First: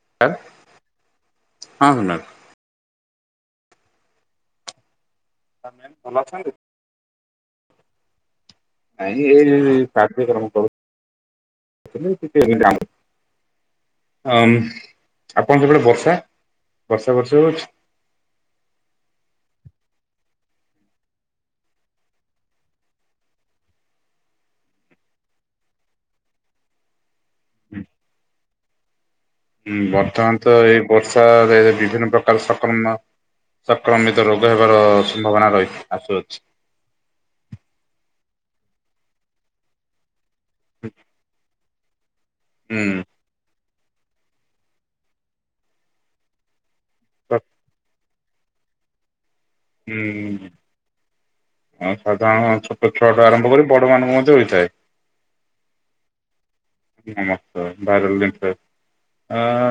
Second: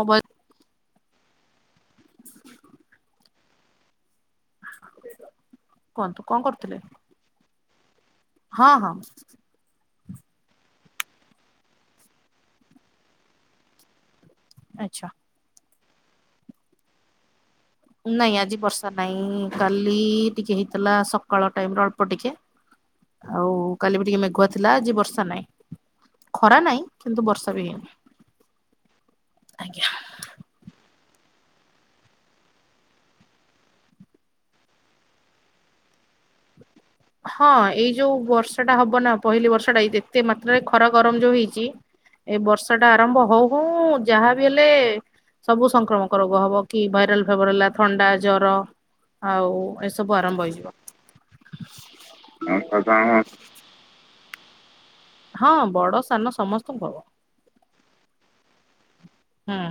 Mobile. Sir ହଁ ସୁନା। [inaudible] Ma'am କୁହନ୍ତୁ ଭଲ କଣ ଅଛନ୍ତି। କରୁଥିଲେ? ହଁ ହଁ। ନାଇ ଏରିର। କାର୍ଯ୍ୟକ୍ରମ କରୁଥିଲି ଟିକେ ଏମିତି ଆମ। ଅଁ ଆଚ୍ଛା। ଆପଣ ସେପଟେ ବ ବର୍ଷା ବର୍ଷା ଫର୍ଷା ହଉଛି। ନାଇଁ ଆଜି ବର୍ଷା ନାଇଁ କାଲି ଟିକେ ହେଇଥିଲା ସକାଳ ଟାଇମ ରେ ଅଳ୍ପ ଟିକେ ଆଉ କାଲି ବି ଟିକେ ମେଘୁଆ ଥିଲା ଆଜି ବର୍ଷା ନାଇଁ ଖରା ନାଇଁ। କିନ୍ତୁ ବର୍ଷା ବି ହେଇନି। ହୁଁ ଆଜ୍ଞା। ବର୍ତ୍ତମାନ ତ ଏଇ। ବର୍ଷାରେ ବିଭିନ୍ନ ପ୍ରକାର ସକ୍ରମ ସଂକ୍ରମିତ ରୋଗ ହେବାର ସମ୍ଭାବନା ରହି ଆସୁଅଛି। ହଁ ଏଇ ଯୋଉ ବର୍ଷ ଟା ହବ ନା ପହିଲି ବର୍ଷ ଟା ଏଇ ଯେ ଏତେ ମାତ୍ରାରେ ଖରା ଗରମ ଯୋଉ ହେଇଛି। ଏ ବର୍ଷ ହୁଁ ଟା ଆରମ୍ଭ ହଉ। ହଁ ଯାହାବି ହେଲେ ସବୁ ସଂକ୍ରମକ ରୋଗ ହବ। କି ଭାଇରାଲ ଫେବର ହେଲା ଥଣ୍ଡା ଜର। ଆଉ ଏସବୁ ଆରମ୍ଭ ହେଇଯିବ। ହଁ ସାଧାରଣ ଛୋଟ ଛୁଆ ଟା ଆରମ୍ଭ କରି ବଡ ମାନଙ୍କୁ ମଧ୍ୟ ହୋଇଥାଏ। ହଁ ବଡ ସାନ ସମସ୍ତଙ୍କୁ ହବ ସମସ୍ତ ଭାଇରାଲ ଜିନିଷ। ହୁଁ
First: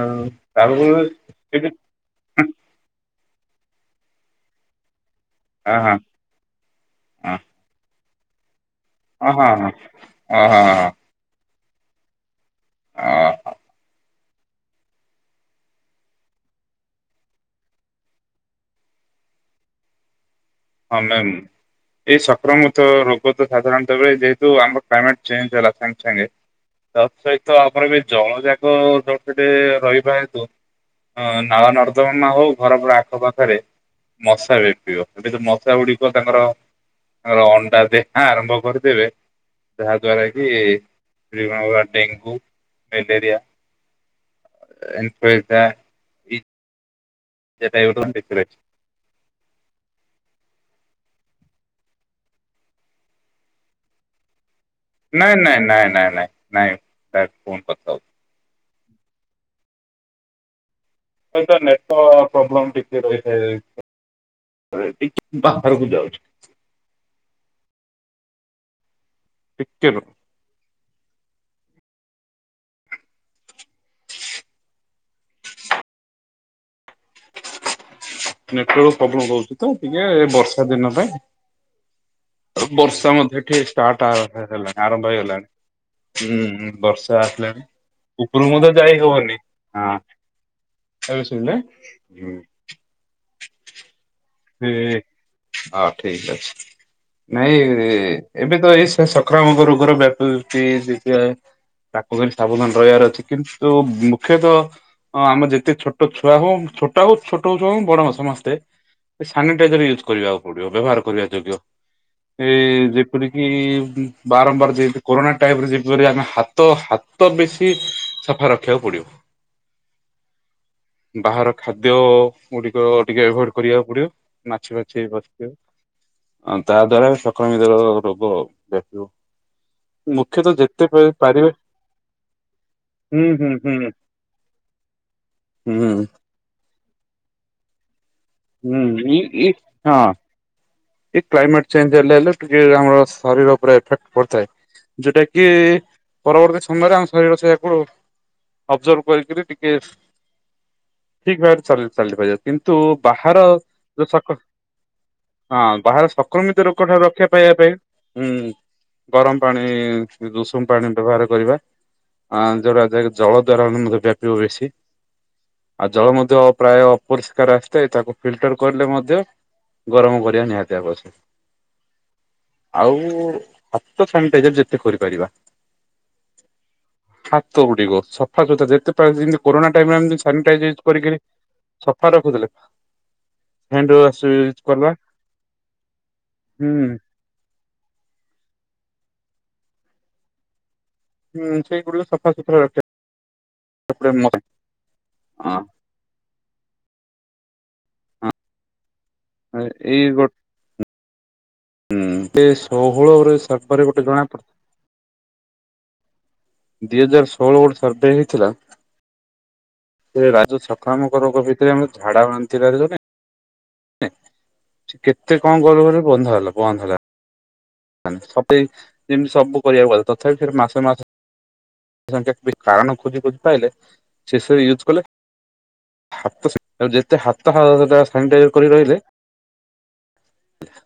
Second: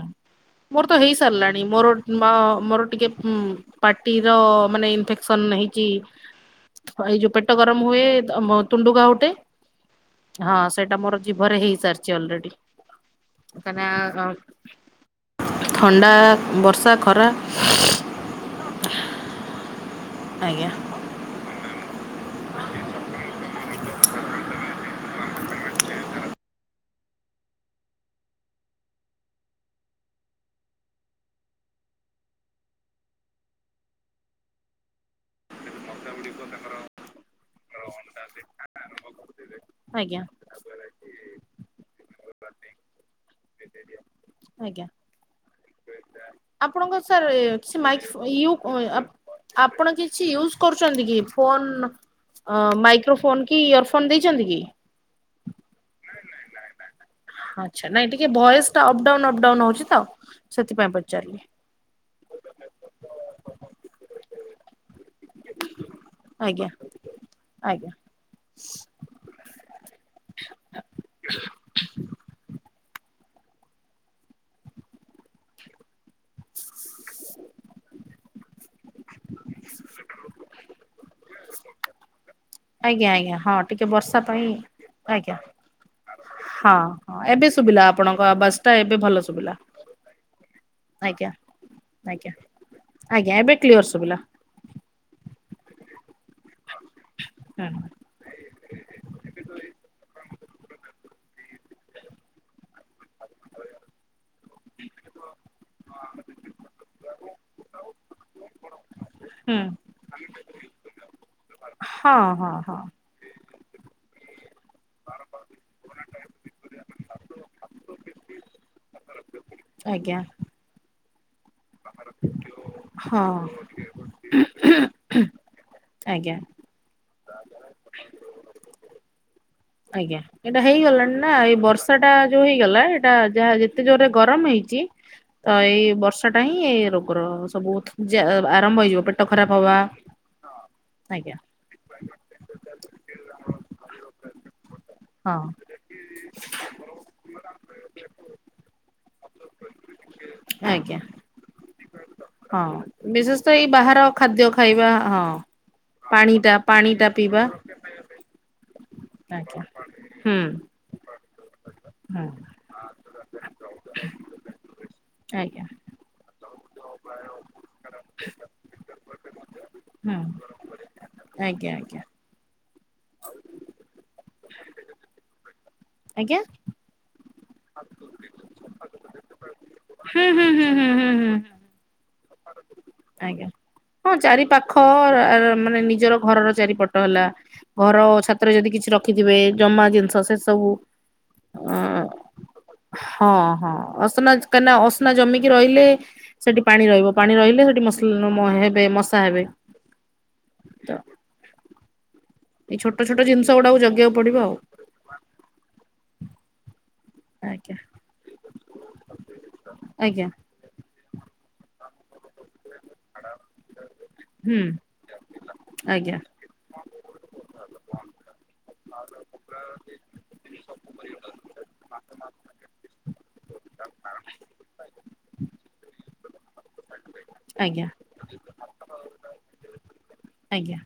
ମୋର ତ ହେଇ ସାରିଲାଣି, ଏବେ ମୋର ମା ମୋର ଟିକେ ଉଁ ପାଟିର ମାନେ ଇନ୍ଫେ ସନ ନେଇକି ହଁ ଏଇ ଯୋଉ ପେଟ ଗରମ ହୁଏ। ଆ ମୋ ତୁଣ୍ଡୁଗା ହଁ ଗୋଟେ ହଁ ହଁ ହଁ ହଁ ହଁ ସେଇଟା ମୋର ଜିଭରେ ହେଇ ସାରିଚି ଅଲରେଡ଼ି। ହଁ ତାନ ଅ ଥଣ୍ଡା ବର୍ଷା ଖରା ଆଜ୍ଞା ହଁ ମ୍ୟାମ୍। ଏଇ ସଂକ୍ରମିତ ରୋଗ ତ ସାଧାରଣତଃବେଳେ ଯେହେତୁ ଆମର କ୍ଲାଇମେଟ ଚେଞ୍ଜ ହେଲା ସାଙ୍ଗେ ସାଙ୍ଗେ ତା ସହିତ ଆମର ବି ଜଳଯାକ ଯଉ ସେଠେ ରହିବା ହେତୁ ନାଳ ନର୍ଦ୍ଦମା ହଉ ଘର ଆଖପାଖରେ ମଶା ବ୍ୟାପିବ। ଏବେ ତ ମଶା ଗୁଡିକ ତାଙ୍କର ତାଙ୍କର ଅଣ୍ଡା ଦେ ଆରମ୍ଭ କରିଦେବେ। ଯାହା ଆଜ୍ଞା ଦ୍ଵାରା କି [unintelligible] ଡେଙ୍ଗୁ ମ୍ୟାଲେରିଆ ଆଜ୍ଞା ଇନଫ୍ଏଜା। [unintelligible] ଆପଣଙ୍କ ସ ସାର୍ ସେ ମାଇକ୍ସ ୟୁ ଆପ ଆପଣ କିଛି ୟୁଜ କରୁ ଛନ୍ତି କି ଫୋନ ମାଇକ୍ରୋ ଫୋନ୍ କି ଇୟର ଫୋନ ଦେଇଛନ୍ତି କି? ନାଇଁ ନାଇଁ ନାଇଁ ନାଇଁ ନାଇଁ ନାଇଁ। ଫୋନ କଥା ଆଛା ହଉ ନାଇଁ ଟିକେ ଭଏସ୍ ଅପଡାଉନ୍ ଅପଡାଉନ୍ ହଉଚି ତ ସେଥିପାଇଁ ପ ନେଟ ତ ପ୍ରୋବ୍ଲେମ୍ ଟିକେ ରହିଥାଏ। [unintelligible] ବାହାରକୁ ଯାଉଚି। ଆଜ୍ଞା ଆଜ୍ଞା ଟିକେ ରୁହ। ନେ [unintelligible] ପ୍ରବ୍ଲେମ୍ ରହୁଚି ତ ଟିକେ ଏ ବର୍ଷା ଦିନ ପାଇଁ। ଆଜ୍ଞା ବର୍ଷା ଆଜ୍ଞା ମଧ୍ୟ ହଁ ଟିକେ ଷ୍ଟାର୍ଟ ଆ ବର୍ଷା ପାଇଁ ହେଲାଣି ଆରମ୍ଭ ଆଜ୍ଞା ହେଇଗଲାଣି ହୁଁ ହଁ ବର୍ଷା ହଁ ଏବେ ଆସିଲାଣି ଶୁଭିଲା ଆପଣଙ୍କ ଉପରୁକୁ ଆବାଜ ମଧ୍ୟ ଟା ଏବେ ଯାଇ ଭଲ ହବନି ଶୁଭିଲା ହଁ ଏବେ ଆଜ୍ଞା ସୁବିଲା ଆଜ୍ଞା ହୁଁ। ଆଜ୍ଞା ଏବେ କ୍ଲିୟର ଶୁଭିଲା ସେ ହଁ ଠିକ ଅଛି ନାଇଁ ହୁଁ ଏବେ ତ ଏଇ ସ ସଂକ୍ରାମକ ରୋଗର ବ୍ୟାପିଚି ଟିକେ ତାକୁ ସାବଧାନ ରହିବାର ଅଛି। କିନ୍ତୁ ମୁଖ୍ୟତଃ ଆମର ଯେତେ ଛୋଟ ଛୁଆ ହଉ ଛୋଟ ହଉ ଛୋଟ ହଉ ଛୁଆ ହଉ ବଡ ସମସ୍ତେ ଏ ହୁଁ ସାନିଟାଇଜର ୟୁଜ କରିବାକୁ ପଡିବ ବ୍ୟବହାର କରିବା ଯୋଗ୍ୟ ହଁ ହଁ ହଁ ଏ ଯେପରିକି ବାରମ୍ବାର ଯେମିତି କରୋନା ଟାଇମ୍ ରେ ଯେପରି ଆମେ ହାତ ହା ତ ବେଶୀ ସଫା ରଖିବାକୁ ପଡିବ। ଆଜ୍ଞା। ବାହାର ଖାଦ୍ୟ ଗୁଡିକ ହଁ ଟିକେ ଏଭଏଡ୍ କରିବାକୁ ପଡିବ। ମାଛି ମାଛି ବସିବେ ଆଜ୍ଞା ଆଉ ତା ଦ୍ଵାରା ବି ଆକ୍ରମିତର ରୋଗ [unintelligible] ଆଜ୍ଞା ମୁଖ୍ୟତଃ ଏଇଟା ଯେତେ ପା- ହେଇଗଲାଣି ନା ପାରିବେ ଏଇ ବର୍ଷା ଟା ଯୋଉ ହେଇଗଲା ଏଇଟା ହୁଁ ହୁଁ ଯାହା ହୁଁ ଯେତେ ଜୋରରେ ଗରମ ହେଇଛି ତ ଏଇ ହୁଁ ବର୍ଷା ଟା ହିଁ [unintelligible] ଯ ଆରମ୍ଭ ହୁଁ ହେଇଯିବ ଇ ପେଟ ଇ ଖରାପ ହବା, ହଁ ଏ ଆଜ୍ଞା କ୍ାଇମେଟ ଚେଞ୍ଜ୍ଲେ ଶରୀର ଉପରେ ଏଫେକ୍ଟ ପଡିଥାଏ, ଯୋଉଟା ହଁ କିି ପରବର୍ତ୍ତୀ ସମୟରେ ଆମ ଶରୀର ସେଇ ତା ଅବଜର୍ଭ କରିକରି ଟିକେ ଆଜ୍ଞା [unintelligible] ହଁ କିନ୍ତୁ ବାହାର ବିଶେଷତ ଏଇ ବାହାର ଯୋଉ ସକ ଖାଦ୍ୟ ଖାଇବା, ହଁ। ହଁ ବାହାର ପାଣି ଟା ସଂକ୍ରମିତ ରୋଗ ପାଣି ଠାରୁ ଟା ରକ୍ଷା ପିଇବା ପାଇବା ପାଇଁ ହୁଁ ଗରମ ଆଜ୍ଞା ପାଣି ହୁଁ ଉଷୁମ ପାଣି ବ୍ୟବହାର, କରିବା। ହୁଁ [unintelligible] [unintelligible] ଉଦାହରଣର ମେ ବ୍ୟାପୀବ ବେଶୀ ଆଜ୍ଞା ଆଉ ଜଳ ମଧ୍ୟ ପ୍ରାୟ ଅପରିଷ୍କାର ଆସିଥାଏ ତାକୁ ଫିଲଟର କଲେ ମଧ୍ୟ ହୁଁ ଗରମ କରି ପିଇବା ନିହାତି ଆବଶ୍ୟକ। ଆଜ୍ଞା ଆଜ୍ଞା। ଆଉ ହାତ ସାନିଟାଇଜର ଯେତେ କରିପାରିବା। ଆଜ୍ଞା ହାତ ଗୁଡିକ ସଫାସତୁରା ଯେତେ ପାରିବ କରୋନା ଟାଇମିରେ ଆମେ ଯଦି ହୁଁ ହୁଁ ହୁଁ ସାନିଟାଇଜର ହୁଁ ହୁଁ କରିକିରି ହୁଁ ସଫା ହଁ ରଖୁଥିଲେ। ଆଜ୍ଞା ହ୍ୟାଣ୍ଡ ହଁ ୱାସ ଚାରି ୟୁଜ କରିବା ପାଖରା ମାନେ ନିଜର ଘରର ହୁଁ ଚାରିପଟ ହେଲା ଘର ଛାତରେ ଯଦି କିଛି ରଖି ଥିବେ ଜମା ଜିନିଷ ସେ ସବୁ ହୁଁ ଅ ସେଇଗୁଡିକ ସଫାସୁତୁରା ହଁ ହଁ ରଖିବା ଅସନା କାହିଁକିନା ଅସନା ଜମିକି ଅ ରହିଲେ ସେଠି ପାଣି ରହିବ ପାଣି ରହିଲେ [unintelligible] [unintelligible] ଏଇ ଗୋ ତ ହୁଁ ଏଇ ଛୋଟ ଛୋଟ ଷୋହୋଳରେ ଜିନିଷ ଗୁଡାକୁ ସତରରେ ଗୋଟେ ଜଗିବାକୁ ଜଣା ପଡିବ ପଡି ଆଉ ଦିହଜାର ଷୋହଳ ଆଜ୍ଞା ଗୋଟେ ସର୍ଭେ ହେଇଥିଲା। ଆଜ୍ଞା ସେ ରାଜ ଛା ଅନେକ ରୋଗ ଭିତରେ ଆମେ ଝାଡାବାନ୍ତି [unintelligible] ହୁଁ କେତେ କଣ କରି କରି ଆଜ୍ଞା ବନ୍ଧା ହେଲା ବନ୍ଦ ହେଲା ସତେଇଶି ଦିନ ଯେମିତି ସବୁ କରିବାକୁ ପଡିଲା ତଥାପି ସେ ମାସେ ମାସେ [unintelligible] କାରଣ ଖୋଜି ଖୋଜି ପାଇଲେ ଶେଷରେ ୟୁଜ କଲେ। ହାତ [unintelligible] ହାତ ଆଜ୍ଞା [unintelligible] ସାନିଟାଇଜର କରି ରହିଲେ। ଆଜ୍ଞା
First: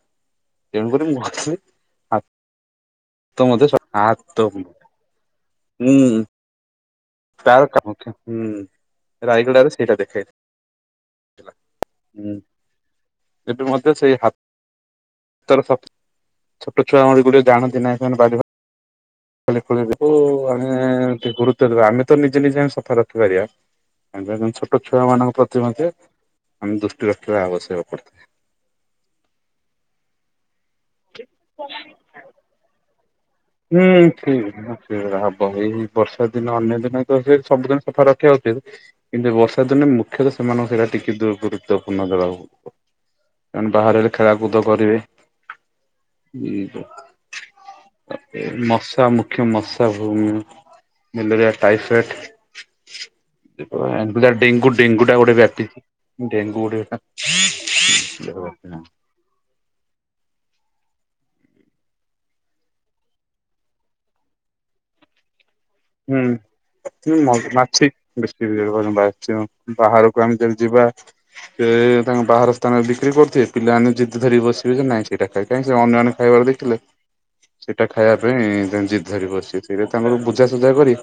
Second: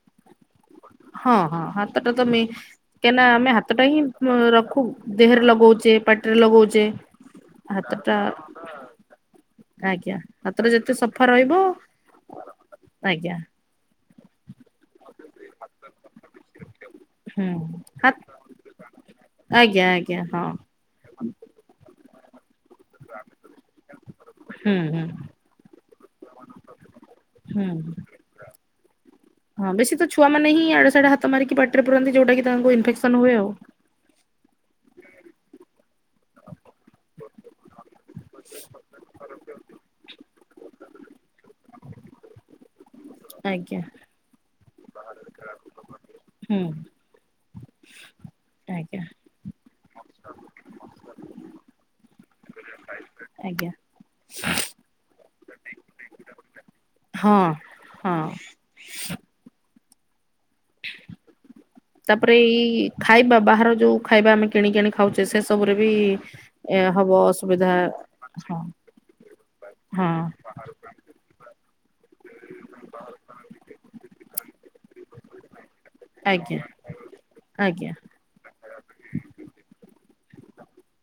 ତେଣୁକରି ମୁଁ ହଁ, ଭାବିଲି ହଁ ହାତଟା ତମେ କାହିଁକିନା ହାତ ଆମେ ମଧ୍ୟ ହାତଟା ହିଁ ହାତ ହୁଁ ରଖୁ ଦେହରେ ଲଗ ଲଗଉଛେ ପାଟିରେ ଲଗଉଛେ ତାର କାମାକ୍ଷା ହାତଟା ହୁଁ ରାଇଗଡାରେ ସେଇଟା ଆଜ୍ଞା ଦେଖେ। ହାତଟା ଯେତେ ସଫା ରହିବ ହୁଁ ଆଜ୍ଞା ଏବେ ମଧ୍ୟ ସେଇ ହାତ ତୋର ତ ଛୋଟ ଛୁଆ ଗୁଡିକ ହୁଁ। ଜାଣନ୍ତି ନାହିଁ ହା ସେମାନେ ବାଲି ଫାଲି ଆଜ୍ଞା ପୁରେଇବେ ଓ ଆଜ୍ଞା ହଁ ଆମେ ଟିକେ ଗୁରୁତ୍ୱ ଦେବା ଆମେ ତ ନିଜେ ନିଜେ ଆସ ସଫା ରଖିପାରିବା ଆଗେ ଆମେ ହୁଁ ଛୋଟ ଛୁଆ ହୁଁ ମାନଙ୍କ ପ୍ରତି ମଧ୍ୟ ଆମେ ଦୃଷ୍ଟି ରଖିବା ଆବଶ୍ୟକ ହୁଁ ପଡିଥାଏ। ହଁ ବେଶୀ ତ ଛୁଆମାନେ ହିଁ ଆଡେ ସାଡେ ହାତ ମାରିକି ପାଟିରେ ପରାନ୍ତି ଯୋଉଟା କି ତାଙ୍କୁ ଇନଫେକ୍ସନ ହୁଏ ଆଉ। ବହି ବର୍ଷା ଦିନ ଅନ୍ୟ ଦିନ ତ ସେ ସବୁଦିନ ସଫା ରଖିବା ଉଚିତ କିନ୍ତୁ ବର୍ଷା ଦିନେ ମୁଖ୍ୟତଃ ସେମାନଙ୍କୁ ସେଇଟା ଟିକେ ଦୁର୍ ଗୁରୁତ୍ୱପୂର୍ଣ୍ଣ ଦେବାକୁ କାରଣ ଆଜ୍ଞା ବାହାର ରେ ଖେଳ କୁଦ କରିବେ [unintelligible] ହୁଁ। ହଁ ଆଜ୍ଞା ମସା ମୁଖ୍ୟ ମସା ଭୁମ୍ ମ୍ୟାଲେରିଆ ଟାଇଫଏଡ୍ ଆଜ୍ଞା। ଜା ଡେଙ୍ଗୁ ଡେଙ୍ଗୁ ଟା ଗୋଟେ ବ୍ୟାପିଚି ଡେଙ୍ଗୁ ଗୋଟେ ହଁ ହଁ। ତାପରେ ଏଇ ଖାଇବା ବାହାର ଯୋଉ ଖାଇବା ଆମେ କିଣିକି ଆଣି ଖାଉଛେ ସେ- ସବୁରେ ବି ଏ ହବ ହୁଁ ଅସୁବିଧା ମାଛି ହଁ ବେଶୀ ହଁ ବାହାରକୁ ଆମେ ଯଦି ଯିବା ସେ ତାଙ୍କ ବାହାର ସ୍ଥାନରେ ବିକ୍ରି କରୁଥିବେ ପିଲାମାନେ ଯିଦି ଧରି ବସିବେ ଯେ ନାଇଁ ଏଟାଖାଇ କାଇଁ ସେ ଅନ୍ୟମାନେ ଖାଇବାର ଆଜ୍ଞା। ଦେଖିଲେ ସେଟା ଆଜ୍ଞା ଖାଇବା ପାଇଁ ଜିଦ୍ ଧରି ବସିବେ। ତାଙ୍କର ବୁ ବୁଝାସୁଝା କରି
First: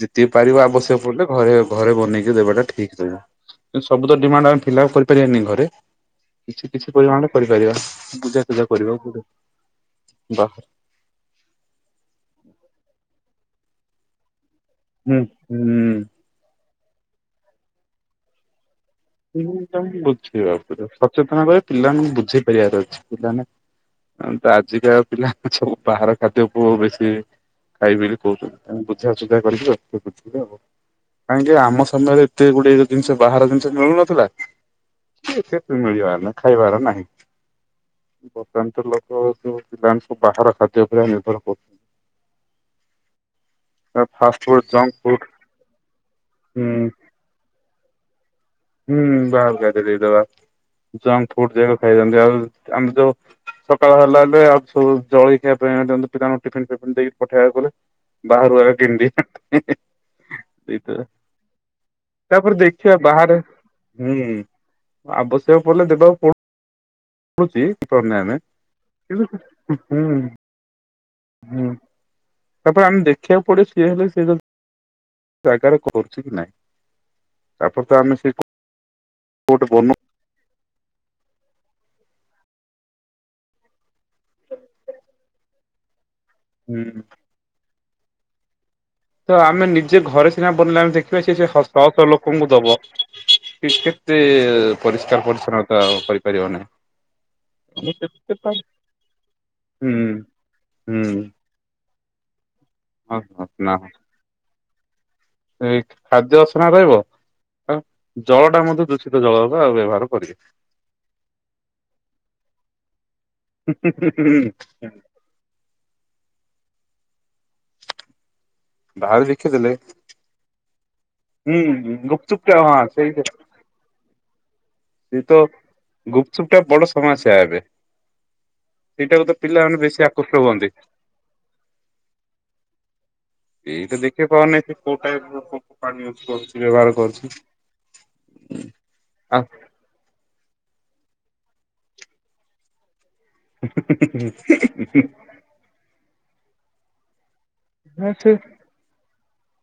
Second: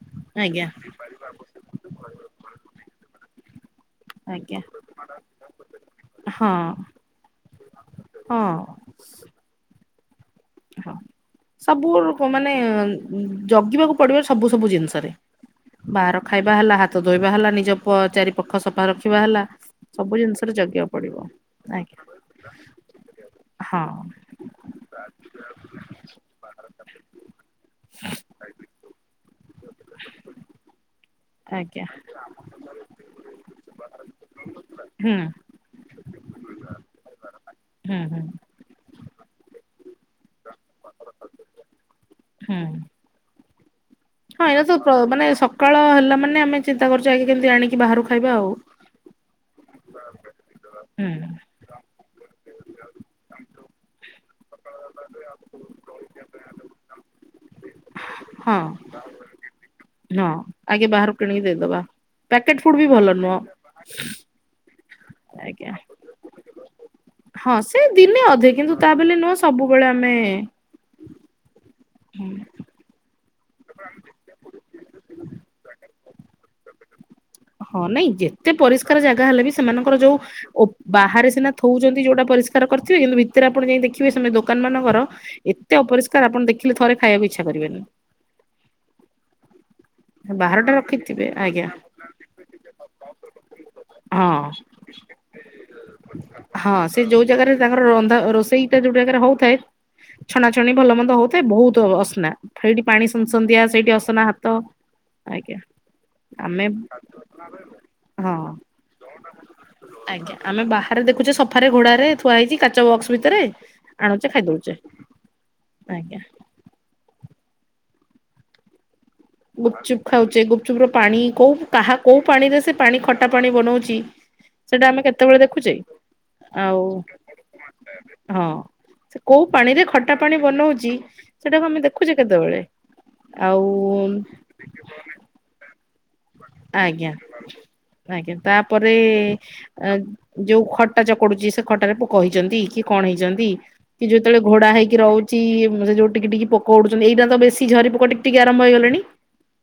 ଜେତିକି ପାରିବା ଆଜ୍ଞା ଆବଶ୍ୟକ ପଡ଼ିଲେ ଘରେ ଘରେ ବନେଇକି ଦେବାଟା ଠିକ ତେଣୁ ସବୁ ତ ଡିମାଣ୍ଡ ଆମେ ଆଜ୍ଞା ଫିଲପ୍ କରିପାରିବାନି ଘରେ ହଁ କିଛି କିଛି ପରିମାଣରେ କରିପାରିବା ହଁ ବୁଝାସୁଝା କରିବାକୁ ପଡ଼ିବ। ବାହା ହଁ ସବୁବେଳକୁ ମାନେ ଜଗିବାକୁ ପଡିବ ସବୁ ସବୁ ଜିନିଷରେ ହୁଁ ହୁଁ। ବାହାର ଖାଇବା ହେଲା ହାତ ହାତ ଧୋଇବା ହେଲା ନିଜ ପ ଚାରିପଖ ସ। ତ ବୁଝିବା ଉପରେ ପଡିବ ସଚେତନ କରି ଆଜ୍ଞା ପିଲାମାନଙ୍କୁ ବୁଝେଇ ପାରେଇବାର ଅଛି ହଁ ପିଲାମାନେ ତ ଆଜିକା ପିଲା। ସବୁ ବାହାର ଖାଦ୍ୟକୁ ଆ ବେଶୀ ଖାଇବି ବୋଲି କହୁଛନ୍ତି ତାଙ୍କୁ ବୁଝାସୁଝା କରିକି ଆଉ ବୁଝିଇଲେ ହବ କାହିଁକି ଆମ ଆଜ୍ଞା ସମୟରେ ଏତେ ଗୋଟେ ଜିନିଷ ବାହାର ଜି ମିଳୁନଥିଲା ହୁଁ ସେ ମିଳିବାର ନା ଖାଇବାର ନାହିଁ ହୁଁ ହୁଁ ବର୍ତ୍ତମାନ ତ ଲୋକ ସବୁ ବାମ ବାହାର ଖାଦ୍ୟ ଉପରେ ନିର୍ଭର ହୁଁ। କରୁଛନ୍ତି। ଫାଷ୍ଟ ହଁ ଏଇରା ଫୁଡ୍ ସ ଜଙ୍କ ପ୍ର ଫୁଡ୍ ମାନେ ସକାଳ ହେଲା ମାନେ ଆମେ ଚିନ୍ତା ହୁଁ କରୁଛୁ ଆଗେ କେମତି ଆଣି ବାହାରୁ ଖାଇବା ଆଉ। ହୁଁ ଦେଇଦବାଙ୍କ ଫୁଡ ଯାକ ଖାଇନ୍ତି ଆଉ ଆମ ଯୋଉ ସକାଳ ହେଲା ଆଉ ସବୁ ଜଳିଖିଆ ପାଇଁ ପିଲାଙ୍କୁ ଟିଫିନ ଦେଇକି ପଠେଇବାକୁ ପଡେ, ହଁ ବାହାରେ [unintelligible] ହଁ ଆଗେ ଦେଇଦବା, ବାହାରୁ କିଣିକି ଦେଇଦବା। ତାପରେ ପ୍ୟାକେଟ ଫୁଡ ବି ଦେଖିବା ଭଲ ବାହାରେ ନୁହଁ [unintelligible] ଆବଶ୍ୟକ ଆଜ୍ଞା ପଡ଼ିଲେ ଦେବାକୁ ପଡୁ ହଁ ସେ ଦିନେ ଅଧେ କିନ୍ତୁ ତା ବୋଲି ନୁହଁ ସବୁବେଳେ ଆମେ ହୁଁ, ତାପରେ ଆମେ ଦେଖ ଖିଆ ପଡେ ସିଏ ହେଲେ ସେ ଜାଗାରେ କର ସେଖିନାଇ ହଁ ନାଇଁ ଯେତେ ପରିଷ୍ ଜାଗା ହେଲେ ବି, ଗୋଟେ ବନଉ ସେମାନଙ୍କର ଯୋଉ ବାହାରେ ସିନା ଥଉଛନ୍ତି ଯଉଟା ପରିଷ୍କାର କରିଥିବ କିନ୍ତୁ ଭିତରେ ଆପଣ ଯାଇ ଦେ ଦେଖିବେ ସେମିତି ଦୋକାନ ମାନଙ୍କର ଏତେ ଅପରିଷ୍କାର, ଆପଣ ଦେଖିଲେ ଥରେ ହୁଁ ଖାଇବାକୁ ଇଛା କରିବେନି। ତ ଆମେ ନି ସେ ଘରେ ସିନା ବାହାରଟା ବନିଲେ ଆମେ ଦେଖିବା, ରଖିଥିବେ ସେ ଶହ ଆଜ୍ଞା ଶହ ଲୋକଙ୍କୁ ଦବ। ସେ କେତେ ହଁ ପରିଷ୍କାର ପରିଚ୍ଛନ୍ନତା କରିପାରିବ ନାହିଁ, ହଁ ସେ ଯୋଉ ଜାଗାରେ ତାଙ୍କର ରନ୍ଧା ରୋଷେଇଟା ଯୋଉ ଜାଗାରେ ହଉଥାଏ ହୁଁ ଛଣାଛଣି ଭଲ ମନ୍ଦ ହୁଁ ହଉଥାଏ ବହୁତ ଅସନା ସେଇଠି ପାଣି ହ ସନସନ୍ଦିଆ ହ ସେଇଠି ଅସନା ହାତହୁତି ଅ ଆଜ୍ଞା, ଖାଦ୍ୟ ଆମେ ଅସନା ରହିବ ହଁ ଜଳ ଟା ମଧ୍ୟ ଦୂଷିତ ଜଳ ବା ବ୍ୟବହାର କରିବେ ଆଜ୍ଞା, ଆମେ ବାହାରେ ଦେଖୁଛେ ସଫାରେ ଘୋଡାରେ ଥୁଆ ହେଇଛି କାଚ ବକ୍ସ ଭିତରେ ଆଣୁଛେ ଖାଇଦଉଛେ, ଆଜ୍ଞା। ବାହାରେ ଦେଖିଦେଲେ ଗୁପଚୁପ୍ ଖାଉଚେ ଗୁପ୍ [unintelligible] ପାଣି କୋଉ ହୁଁ କାହା କୋଉ ଗୁପଚୁପ୍ ଟା ପାଣିରେ ସେ ହଁ ପାଣି ସେଇ ଖଟା ପାଣି ବନଉଚି? ସେଟା ଆମେ ସେ ତ କେତେବେଳେ ଦେଖୁଛେ, ଗୁପଚୁପ୍ ଟା ଆଉ ବଡ ସମସ୍ୟା ଏବେ ହଁ ସେ ସେଇଟାକୁ ତ କୋଉ ପିଲାମାନେ ପାଣିରେ ବେଶୀ ଖଟା ଆକୃଷ୍ଟ ପାଣି ହୁଅନ୍ତି। ବନଉଚି ସେଟାକୁ ଆମେ ଦେଖୁଛେ କେତେବେଳେ? ଆଉ ଏଇ ତ ଦେଖିବା ପାଓନେ କୋଉ ଟାଇପ୍ ର କ ଆଜ୍ଞା, ଆଜ୍ଞା, ତାପରେ ଆଉ ଆ ଯୋଉ ଖଟା ଚକଡୁଚି ସେ ଖଟାରେ ପୋକ ହେଇଛନ୍ତି କି କଣ ହେଇଛନ୍ତି, କି ଯେତେବେଳେ ଘୋଡା ହେଇକି ରହୁଛି ଯୋଉ ଟିକି ଟିକି ପୋ କରୁଚନ୍ତି ଏଇଟା ତ ବେସ୍ ସେ ଝରି ପୋକ ନା ଟିକ ସେ ଟିକେ ଆରମ୍ଭ ହେଇଗଲେଣି।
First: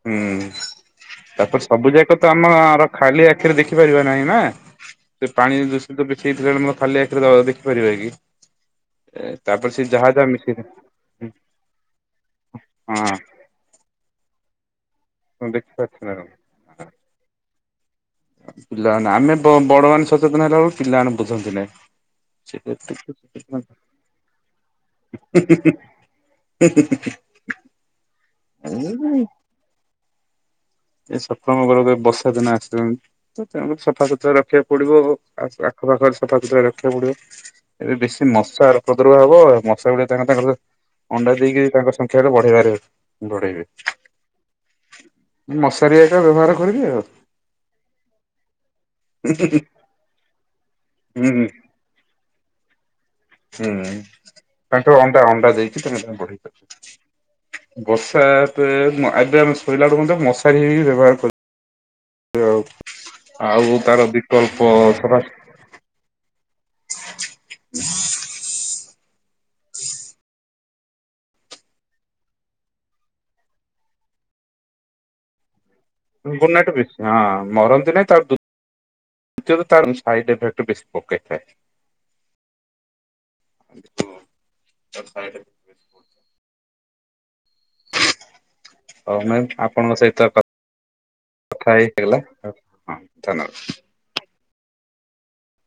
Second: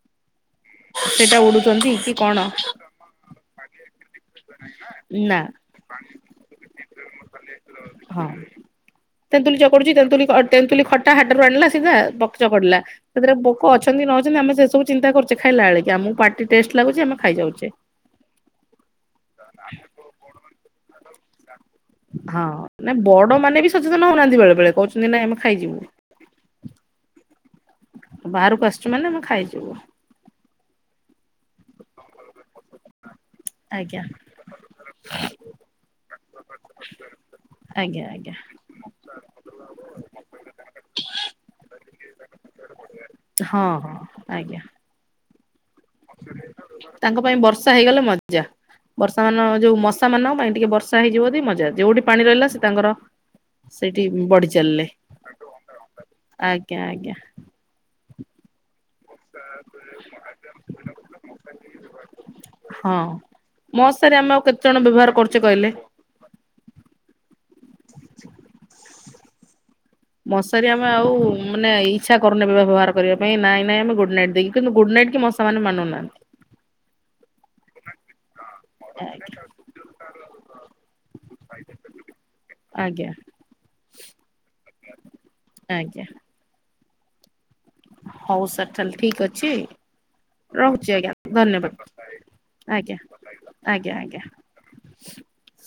ହୁଁ ସେଇଟା ତାପରେ ସବୁ ଉଡୁଛନ୍ତି କି ଯାକ ତ କଣ ଆମର ଖାଲି ଆଖିରେ ଦେଖି ପାରିବା ନାହିଁ ନା ସେ ନା ପାଣି ଦୂଷିତ କିଛି ହେଇଥିଲେ ଖାଲି ଆଖିରେ ଦେଖିପାରିବା କି ହଁ ତେନ୍ତୁଲି ତାପରେ ସେ ଚକଡୁଛି ଯାହା ତେନ୍ତୁଲି ଯାହା ଅ, ମିଶେଇ। ତେନ୍ତୁଲି ଖଟା ହାଟରୁ ଆଣିଲା ସିଧା ପକ ଚକଡିଲା। ହଁ ସେଥିରେ ପୋକ ଅଛନ୍ତି ନ ଅ ଆମେ ସେ ସବୁ ଚିନ୍ତାୁ କରୁଛେ ତମେ ଖାଇଲା ବେଲେ। ଦେଖିପାରୁଛ ପିଲାମାନେ ଆମେ ବଡ ମାନେ ସଚେତନ ହେଲା ବେଳକୁ ପିଲାମାନେ ସେମାନେ ବୁଝନ୍ତି ନାହିଁ। ହଁ ସେ ନାଇ ବଡ ମାନେ ବି ସଚେତନ ହଉନାହାନ୍ତି ବେଳେ ବେଳେ କହୁଛନ୍ତି ନାଇଁ ଆମେ ଖାଇଯିବୁ ବାହାରକୁ ଆସିଛୁ ମାନେ ଆମେ ଖାଇଯିବୁ। ଏ ସବୁ। ଆମ ବର୍ଷା ଦିନ ଆସିଛନ୍ତି ତ ତାଙ୍କୁ ଆଜ୍ଞା ସଫା ସୁତୁରା ରଖିବାକୁ ପଡିବ ଆଖପାଖରେ ସଫା ସୁତୁରା ରଖିବାକୁ ପଡିବ ଏବେ ଆଜ୍ଞା ବେଶୀ ଆଜ୍ଞା। ମଶାର ପ୍ରଦୁର୍ଭାବ ହବ ଆ ମଶା ଗୁଡ ତାଙ୍କ ତାଙ୍କର ଅଣ୍ଡା ଦେଇକି ତାଙ୍କ ସଂଖ୍ୟା ଗା ବଢେଇବାରେ ହଁ ବଢେଇବେ। ହଁ ଆଜ୍ଞା ମସ୍ ତାଙ୍କ ପାଇଁ ବର୍ଷା ହେଇଗଲେ ମଜା ବର୍ଷା ମାନ ଯୋଉ ମଶା ମାନଙ୍କ ପାଇଁ ଟିକେ ବ ବର୍ଷା ହେଇ ଜୀବ ହୁଁ ଜଦି ମଜା ଯଉଠି ପାଣି ରହିଲା। ସେ ତାଙ୍କର। ହୁଁ ସେଇଠି ବଢି ଚାଲିଲେ ତାଙ୍କ ଅଣ୍ଡା ଅଣ୍ଡା ଦେଇକି ତାଙ୍କ ବଢେଇ ଆଜ୍ଞା ଆଜ୍ଞା ପାରିବ ବର୍ଷା ତ। ଏବେ ଆମେ ଶୋଇଲା ବେଳକୁ ମଶାରୀ ହେଇକି ବ୍ୟବହାର କର ହଁ। ଆଉ ଆଉ ତାର ମଶାରୀ ଆମେ ଆଉ କେତେ ବିକଳ୍ପ ଜଣ ବ୍ୟବହାର ର କରୁଛେ କହିଲେ ହୁଁ। [inaudible] ମଶାରୀ ଆମେ ଆଉ ମାନେ ଇଚ୍ଛା କରୁନେବେ ବ୍ୟବହାର କରିବା ପାଇଁ ନାଇଁ ନାଇଁ ଆମେ ଗୁଡ ନାଇଟ୍ ଦେଇକି କିନ୍ତୁ ଗୁଡ ନାଇଟ୍ କି ମଶା ମାନେ ମାନୁନି ଗୁଡନାଇଟ ବି ହଁ। ମରନ୍ତି ନାଁହିଁ ତ ଆଜ୍ଞା ଯଦ ତାର ସାଇଡ୍ ଇଫେକଟ୍ ବେଶୀ ପକେ ହେ। ଆଜ୍ଞା। ଆଜ୍ଞା [inaudible] ହଉ ସାର ତା ହେଲେ ଠିକ ମ୍ୟାମ୍ ଅଛି ଆପଣଙ୍କ ସହିତ ରହୁଛି ଆଜ୍ଞା କଥା ଧନ୍ୟବାଦ ହେଇଗଲା ହଁ ଆଜ୍ଞା ଧନ୍ୟବାଦ। ଆଜ୍ଞା ଆଜ୍ଞା। [inaudible]